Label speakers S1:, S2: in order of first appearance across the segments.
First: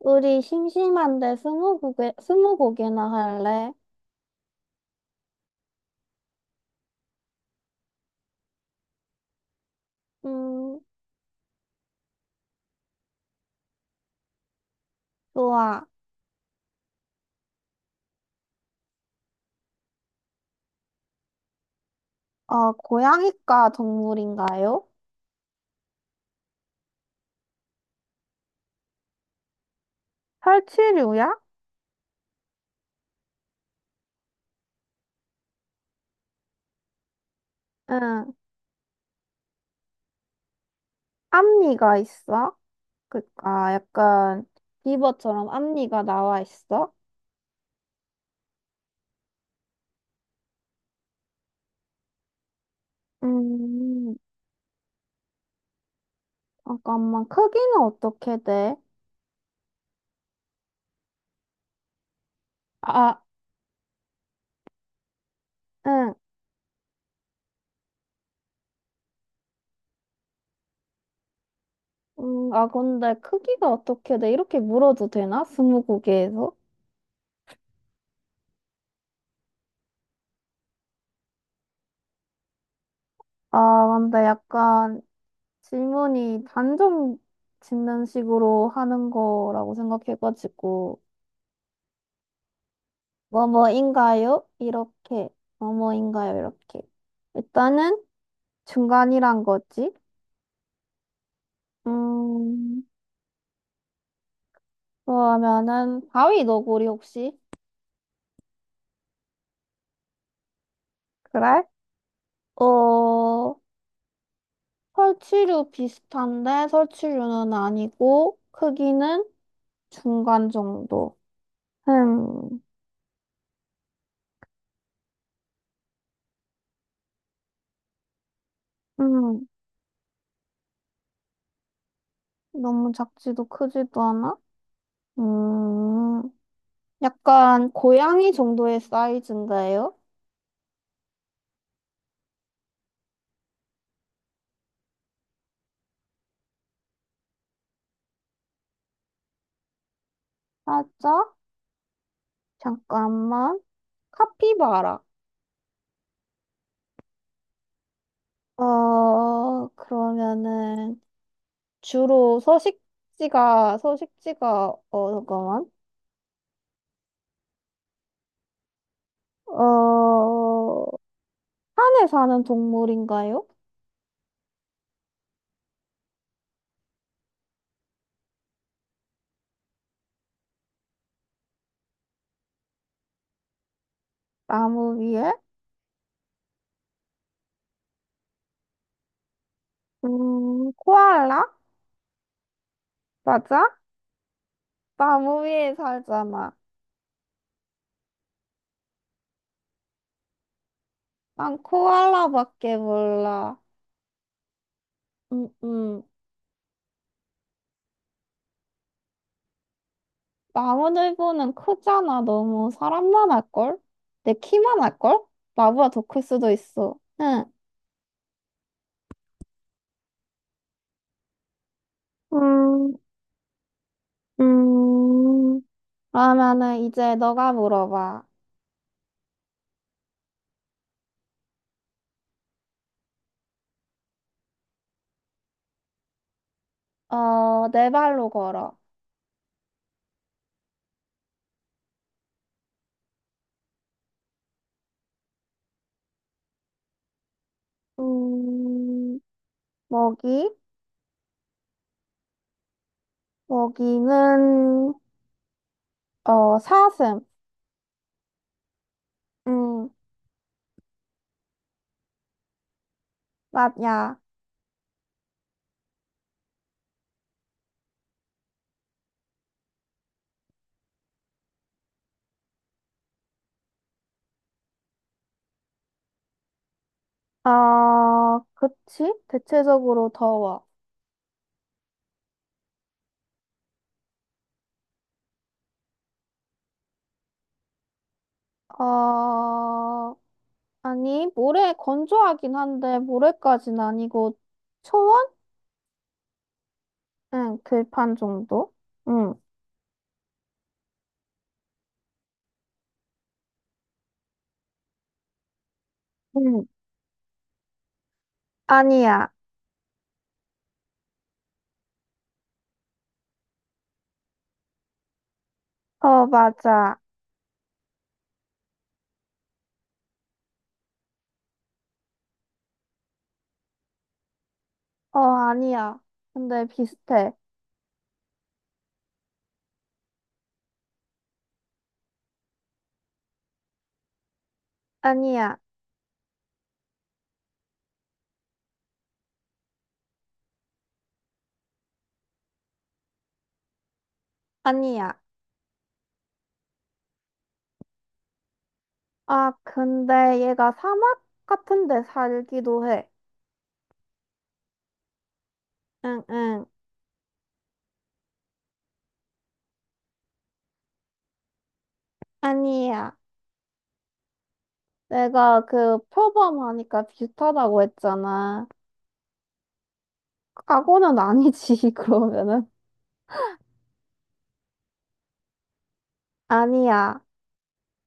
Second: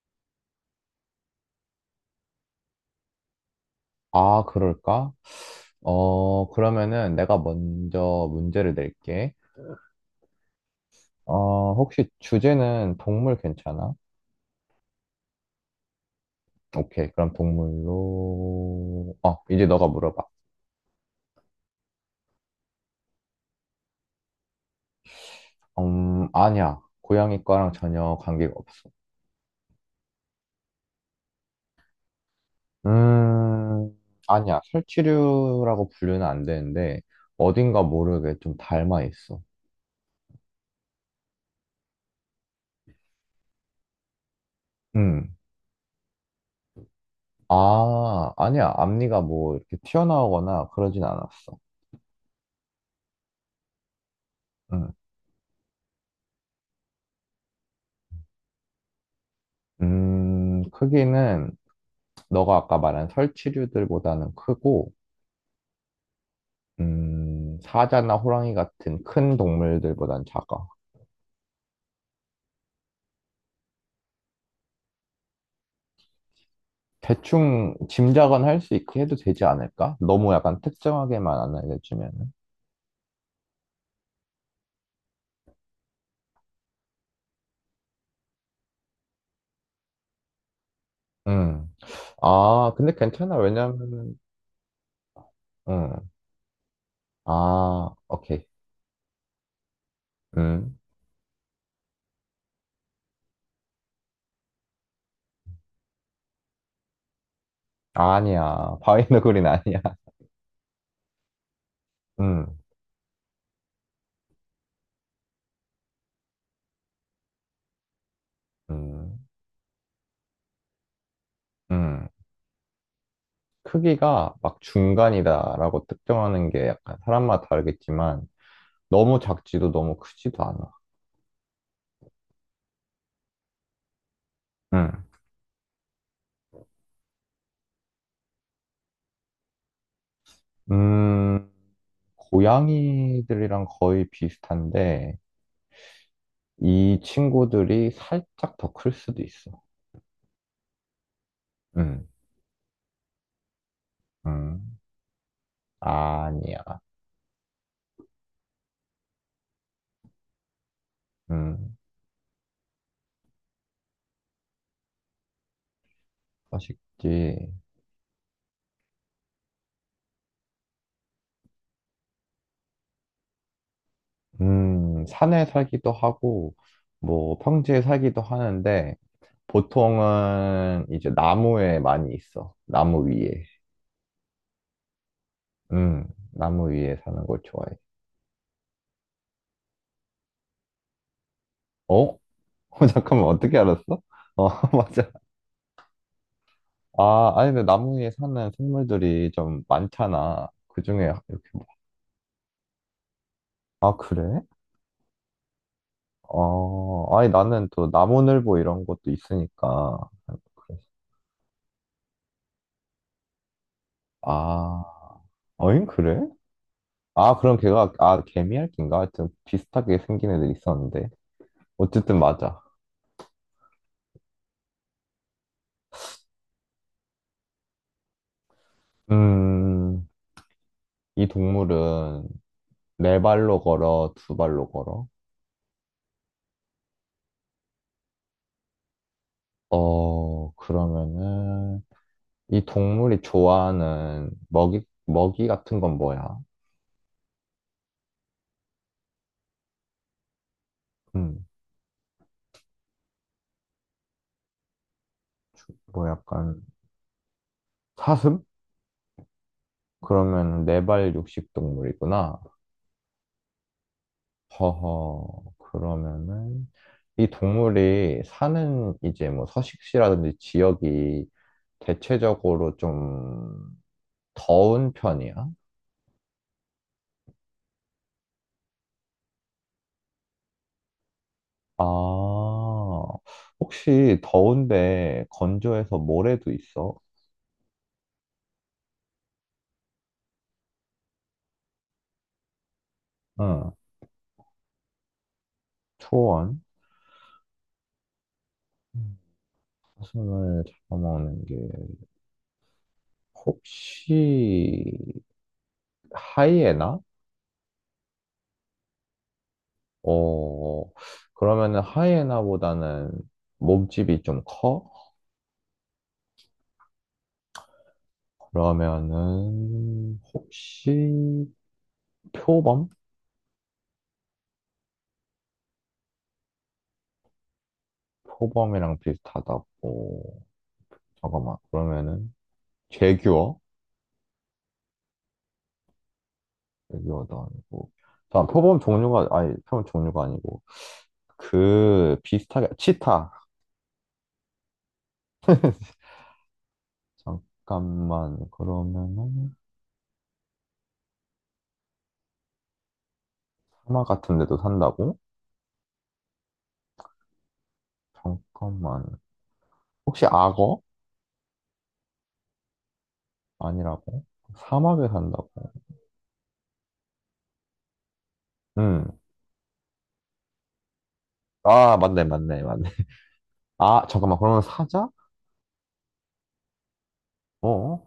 S1: 우리 심심한데 스무고개, 스무고개나 할래?
S2: 아, 그럴까? 그러면은 내가 먼저 문제를 낼게.
S1: 음,
S2: 혹시 주제는 동물 괜찮아?
S1: 좋아.
S2: 오케이, 그럼 동물로. 이제 너가 물어봐.
S1: 고양이과 동물인가요?
S2: 아니야. 고양이 과랑 전혀 관계가 없어.
S1: 설치류야?
S2: 음, 아니야. 설치류라고 분류는 안 되는데, 어딘가
S1: 응.
S2: 모르게 좀 닮아 있어.
S1: 앞니가 있어? 그니까 약간
S2: 음.
S1: 비버처럼 앞니가 나와 있어?
S2: 아, 아니야. 앞니가 뭐 이렇게 튀어나오거나 그러진 않았어.
S1: 음,
S2: 음.
S1: 잠깐만. 크기는 어떻게 돼?
S2: 크기는 너가 아까 말한
S1: 아,
S2: 설치류들보다는 크고,
S1: 응.
S2: 사자나 호랑이 같은 큰 동물들보단 작아.
S1: 아, 근데 크기가 어떻게 돼? 이렇게 물어도 되나? 스무고개에서?
S2: 대충 짐작은 할 수 있게 해도 되지 않을까? 너무 약간 특정하게만 안 알려주면은.
S1: 아, 근데 약간 질문이 단정 짓는 식으로 하는 거라고 생각해가지고,
S2: 음. 아, 근데 괜찮아. 왜냐면은,
S1: 뭐뭐인가요? 이렇게,
S2: 음.
S1: 뭐뭐인가요? 이렇게.
S2: 아,
S1: 일단은
S2: 오케이.
S1: 중간이란 거지.
S2: 음.
S1: 음, 그러면은, 바위 너구리 혹시?
S2: 아니야. 바위너구리는 아니야.
S1: 그래?
S2: 음.
S1: 어, 설치류 비슷한데, 설치류는 아니고, 크기는
S2: 음.
S1: 중간 정도.
S2: 음.
S1: 음,
S2: 크기가 막 중간이다라고 특정하는 게 약간 사람마다 다르겠지만, 너무
S1: 음,
S2: 작지도 너무 크지도 않아.
S1: 너무 작지도 크지도 않아?
S2: 음.
S1: 음. 약간 고양이 정도의 사이즈인가요?
S2: 음, 고양이들이랑 거의 비슷한데, 이 친구들이 살짝 더 클 수도 있어.
S1: 살짝?
S2: 음,
S1: 잠깐만.
S2: 음,
S1: 카피바라.
S2: 아니야.
S1: 그러면은
S2: 음,
S1: 주로 서식지가, 서식지가, 어, 잠깐만.
S2: 서식지.
S1: 어, 산에 사는 동물인가요?
S2: 산에 살기도 하고, 뭐, 평지에 살기도 하는데, 보통은 이제 나무에 많이 있어. 나무 위에.
S1: 나무 위에?
S2: 음, 나무 위에 사는 걸 좋아해.
S1: 코알라?
S2: 어? 잠깐만, 어떻게
S1: 맞아?
S2: 알았어? 어, 맞아.
S1: 나무 위에 살잖아.
S2: 아, 아니, 근데 나무 위에 사는 생물들이 좀 많잖아. 그중에 이렇게.
S1: 난
S2: 뭐-
S1: 코알라밖에 몰라.
S2: 아, 그래?
S1: 음, 음.
S2: 어, 아니, 나는 또 나무늘보 이런 것도 있으니까. 그래서.
S1: 나무늘보는 크잖아. 너무 사람만 할걸? 내 키만
S2: 아,
S1: 할걸?
S2: 어잉,
S1: 나보다 더
S2: 그래?
S1: 클 수도 있어.
S2: 아,
S1: 응.
S2: 그럼 걔가, 아, 개미핥기인가? 하여튼 비슷하게 생긴 애들 있었는데. 어쨌든 맞아.
S1: 음, 음. 그러면은 이제 너가 물어봐.
S2: 음, 이 동물은 네 발로 걸어, 두 발로 걸어?
S1: 네 발로 걸어.
S2: 그러면은, 이 동물이 좋아하는 먹이 같은 건 뭐야?
S1: 음, 먹이?
S2: 음.
S1: 먹이는,
S2: 뭐
S1: 어,
S2: 약간
S1: 사슴.
S2: 사슴?
S1: 음,
S2: 그러면 네발 육식 동물이구나.
S1: 맞야.
S2: 허허. 그러면은 이 동물이 사는 이제 뭐 서식지라든지 지역이 대체적으로 좀 더운 편이야?
S1: 어, 그치? 대체적으로 더워.
S2: 아, 혹시 더운데 건조해서 모래도 있어?
S1: 어, 아니, 모래 건조하긴 한데
S2: 응,
S1: 모래까진 아니고 초원?
S2: 초원.
S1: 응, 들판 정도?
S2: 음,
S1: 응,
S2: 사슴을 잡아먹는 게 혹시
S1: 응.
S2: 하이에나?
S1: 아니야.
S2: 어, 그러면은 하이에나보다는 몸집이 좀 커?
S1: 어, 맞아.
S2: 그러면은 혹시 표범?
S1: 어, 아니야. 근데 비슷해.
S2: 표범이랑 비슷하다고. 잠깐만. 그러면은 제규어?
S1: 아니야.
S2: 제규어도 아니고. 잠깐, 표범 종류가, 아니, 표범 종류가 아니고. 그 비슷하게, 치타.
S1: 아니야.
S2: 잠깐만.
S1: 아,
S2: 그러면은
S1: 근데 얘가 사막 같은 데 살기도 해.
S2: 사막 같은 데도 산다고?
S1: 응, 응.
S2: 잠깐만. 혹시 악어?
S1: 아니야.
S2: 아니라고? 사막에 산다고?
S1: 내가 그 표범하니까 비슷하다고 했잖아.
S2: 음.
S1: 과거는 아니지,
S2: 아, 맞네, 맞네,
S1: 그러면은.
S2: 맞네. 아, 잠깐만, 그러면 사자?
S1: 아니야.
S2: 어?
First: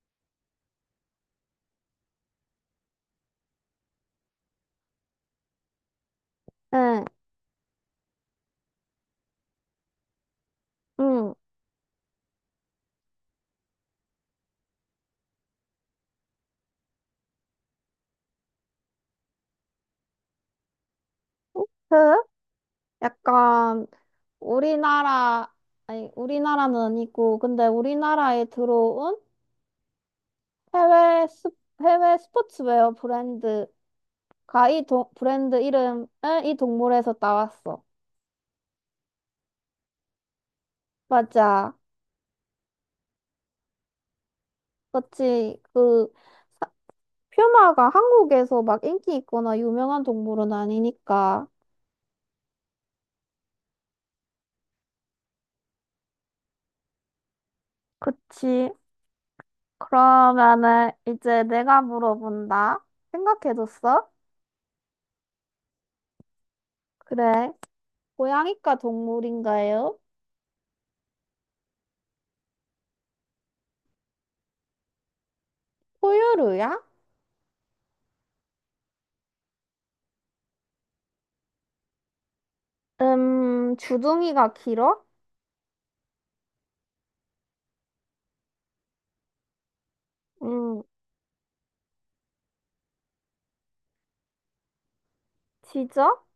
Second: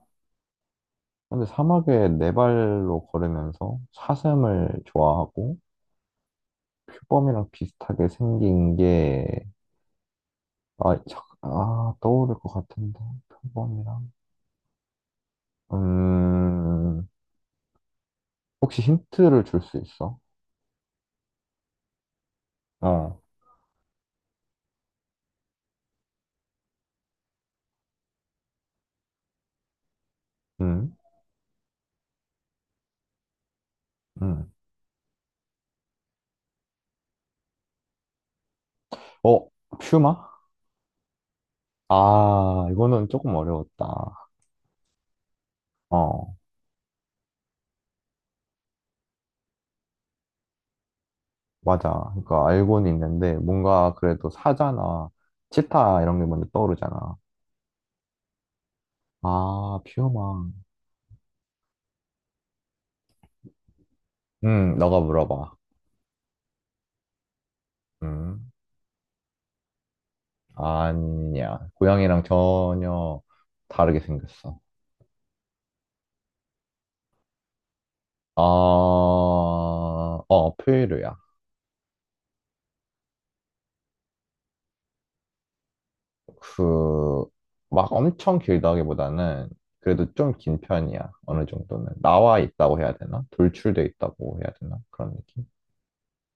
S2: 근데 사막에 네 발로 걸으면서 사슴을 좋아하고
S1: 응,
S2: 표범이랑 비슷하게 생긴 게, 아,
S1: 응.
S2: 떠오를 것 같은데, 표범이랑. 음, 혹시 힌트를 줄 수 있어?
S1: 그?
S2: 어,
S1: 약간 우리나라, 아니, 우리나라는 아니고, 근데 우리나라에 들어온
S2: 음,
S1: 해외, 스, 해외 스포츠웨어 브랜드가
S2: 음.
S1: 이 동, 브랜드 이름을 이 동물에서 따왔어.
S2: 어, 퓨마?
S1: 맞아.
S2: 아, 이거는 조금 어려웠다.
S1: 그치. 그,
S2: 어,
S1: 사- 퓨마가 한국에서 막 인기 있거나 유명한 동물은 아니니까.
S2: 맞아. 그러니까 알고는 있는데, 뭔가 그래도 사자나 치타 이런 게 먼저 떠오르잖아.
S1: 그치.
S2: 아, 퓨어망.
S1: 그러면은 이제 내가 물어본다. 생각해뒀어?
S2: 너가 물어봐.
S1: 그래.
S2: 음,
S1: 고양이과 동물인가요?
S2: 아니야. 고양이랑 전혀 다르게 생겼어.
S1: 포유류야?
S2: 포유류야.
S1: 주둥이가 길어?
S2: 그, 막 엄청 길다기보다는 그래도 좀 긴
S1: 음,
S2: 편이야. 어느 정도는. 나와 있다고 해야 되나? 돌출돼 있다고 해야 되나? 그런 느낌?
S1: 지적?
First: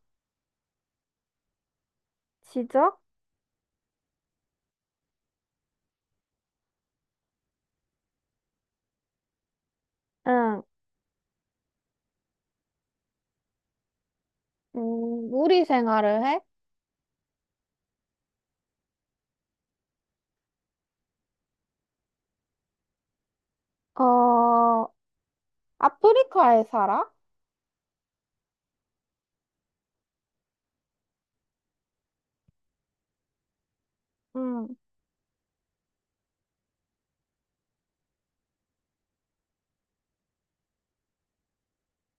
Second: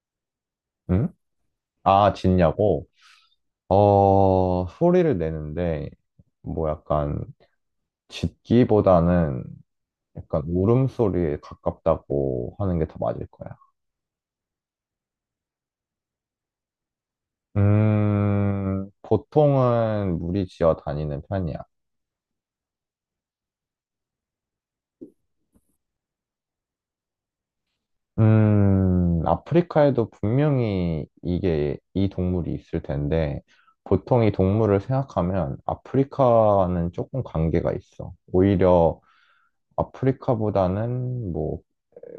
S2: 응? 아, 짖냐고?
S1: 지적?
S2: 어, 소리를 내는데, 뭐 약간, 짖기보다는 약간
S1: 응.
S2: 울음소리에 가깝다고 하는 게 더 맞을 거야.
S1: 무리 생활을 해?
S2: 보통은 무리지어 다니는 편이야.
S1: 어, 아프리카에 살아?
S2: 아프리카에도 분명히 이게, 이 동물이 있을 텐데, 보통 이
S1: 음,
S2: 동물을 생각하면 아프리카는 조금 관계가 있어. 오히려 아프리카보다는 뭐,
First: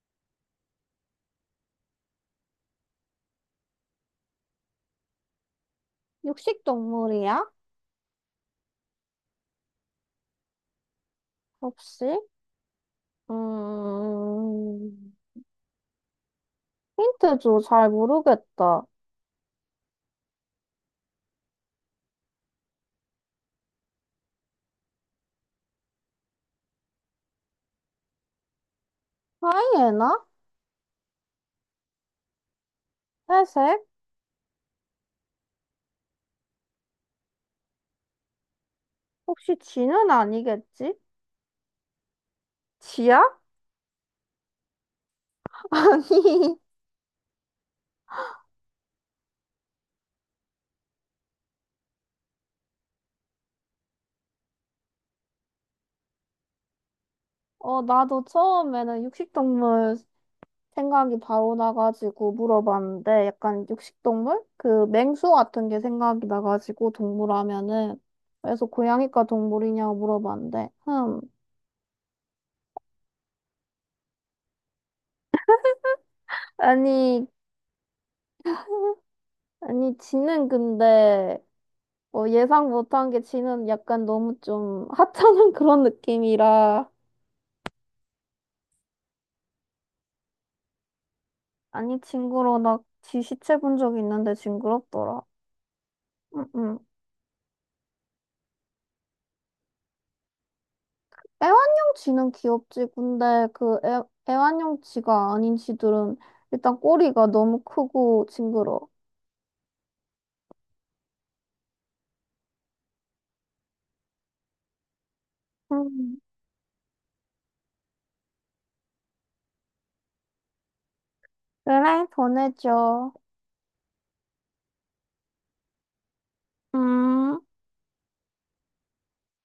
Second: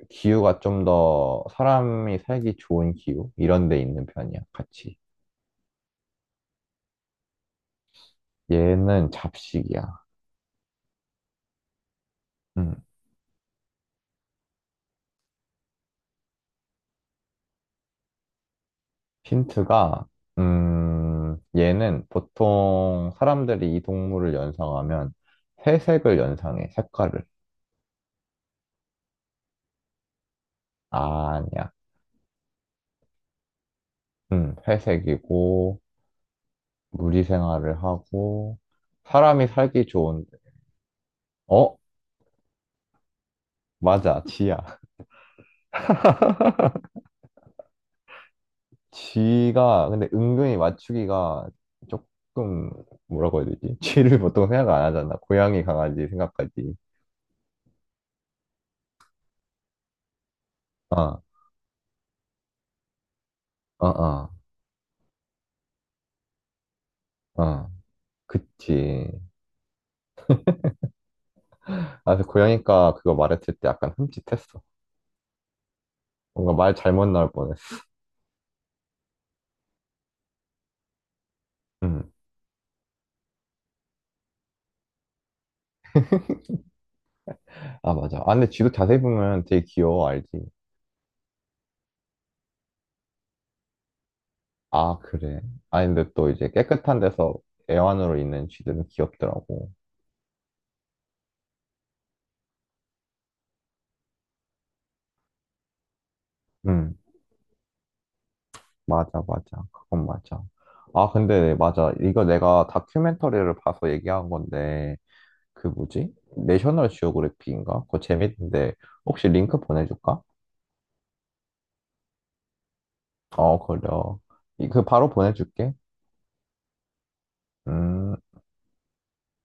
S2: 기후가 좀 더 사람이 살기 좋은 기후? 이런 데 있는 편이야, 같이.
S1: 육식 동물이야?
S2: 얘는 잡식이야.
S1: 혹시?
S2: 음.
S1: 음, 힌트 줘, 잘 모르겠다.
S2: 힌트가, 얘는 보통 사람들이 이 동물을 연상하면 회색을 연상해, 색깔을.
S1: 하이에나?
S2: 아, 아니야.
S1: 회색?
S2: 회색이고, 무리 생활을 하고, 사람이
S1: 혹시
S2: 살기
S1: 쥐는
S2: 좋은,
S1: 아니겠지?
S2: 어?
S1: 쥐야?
S2: 맞아, 쥐야.
S1: 아니,
S2: 쥐가, 근데 은근히 맞추기가 조금, 뭐라고 해야 되지? 쥐를 보통 생각 안 하잖아. 고양이, 강아지 생각까지.
S1: 어, 나도 처음에는 육식 동물 생각이
S2: 어,
S1: 바로 나가지고 물어봤는데 약간
S2: 어, 어,
S1: 육식동물? 그 맹수 같은 게 생각이 나가지고 동물
S2: 어.
S1: 하면은 그래서
S2: 그치.
S1: 고양이과 동물이냐고 물어봤는데 흠
S2: 아, 그 고양이과 그거 말했을 때 약간 흠칫했어. 뭔가 말 잘못
S1: 아니
S2: 나올 뻔했어.
S1: 아니 지는 근데
S2: 음.
S1: 뭐 예상 못한 게 지는 약간 너무 좀 하찮은 그런 느낌이라
S2: 아, 맞아. 아, 근데 쥐도 자세히 보면 되게 귀여워, 알지?
S1: 아니 징그러워 나 지 시체 본 적 있는데
S2: 아,
S1: 징그럽더라
S2: 그래. 아, 근데 또 이제
S1: 응응
S2: 깨끗한 데서 애완으로 있는 쥐들은 귀엽더라고.
S1: 애완용 쥐는 귀엽지. 근데 그 애, 애완용 쥐가 아닌 쥐들은 일단
S2: 음,
S1: 꼬리가 너무 크고 징그러워.
S2: 맞아, 맞아. 그건 맞아. 아, 근데 맞아. 이거 내가 다큐멘터리를 봐서 얘기한 건데, 그 뭐지?
S1: 음,
S2: 내셔널 지오그래피인가? 그거 재밌는데, 혹시 링크 보내줄까?
S1: 그래, 보내줘.
S2: 어, 그래. 그 바로 보내줄게.
S1: 음.
S2: 음.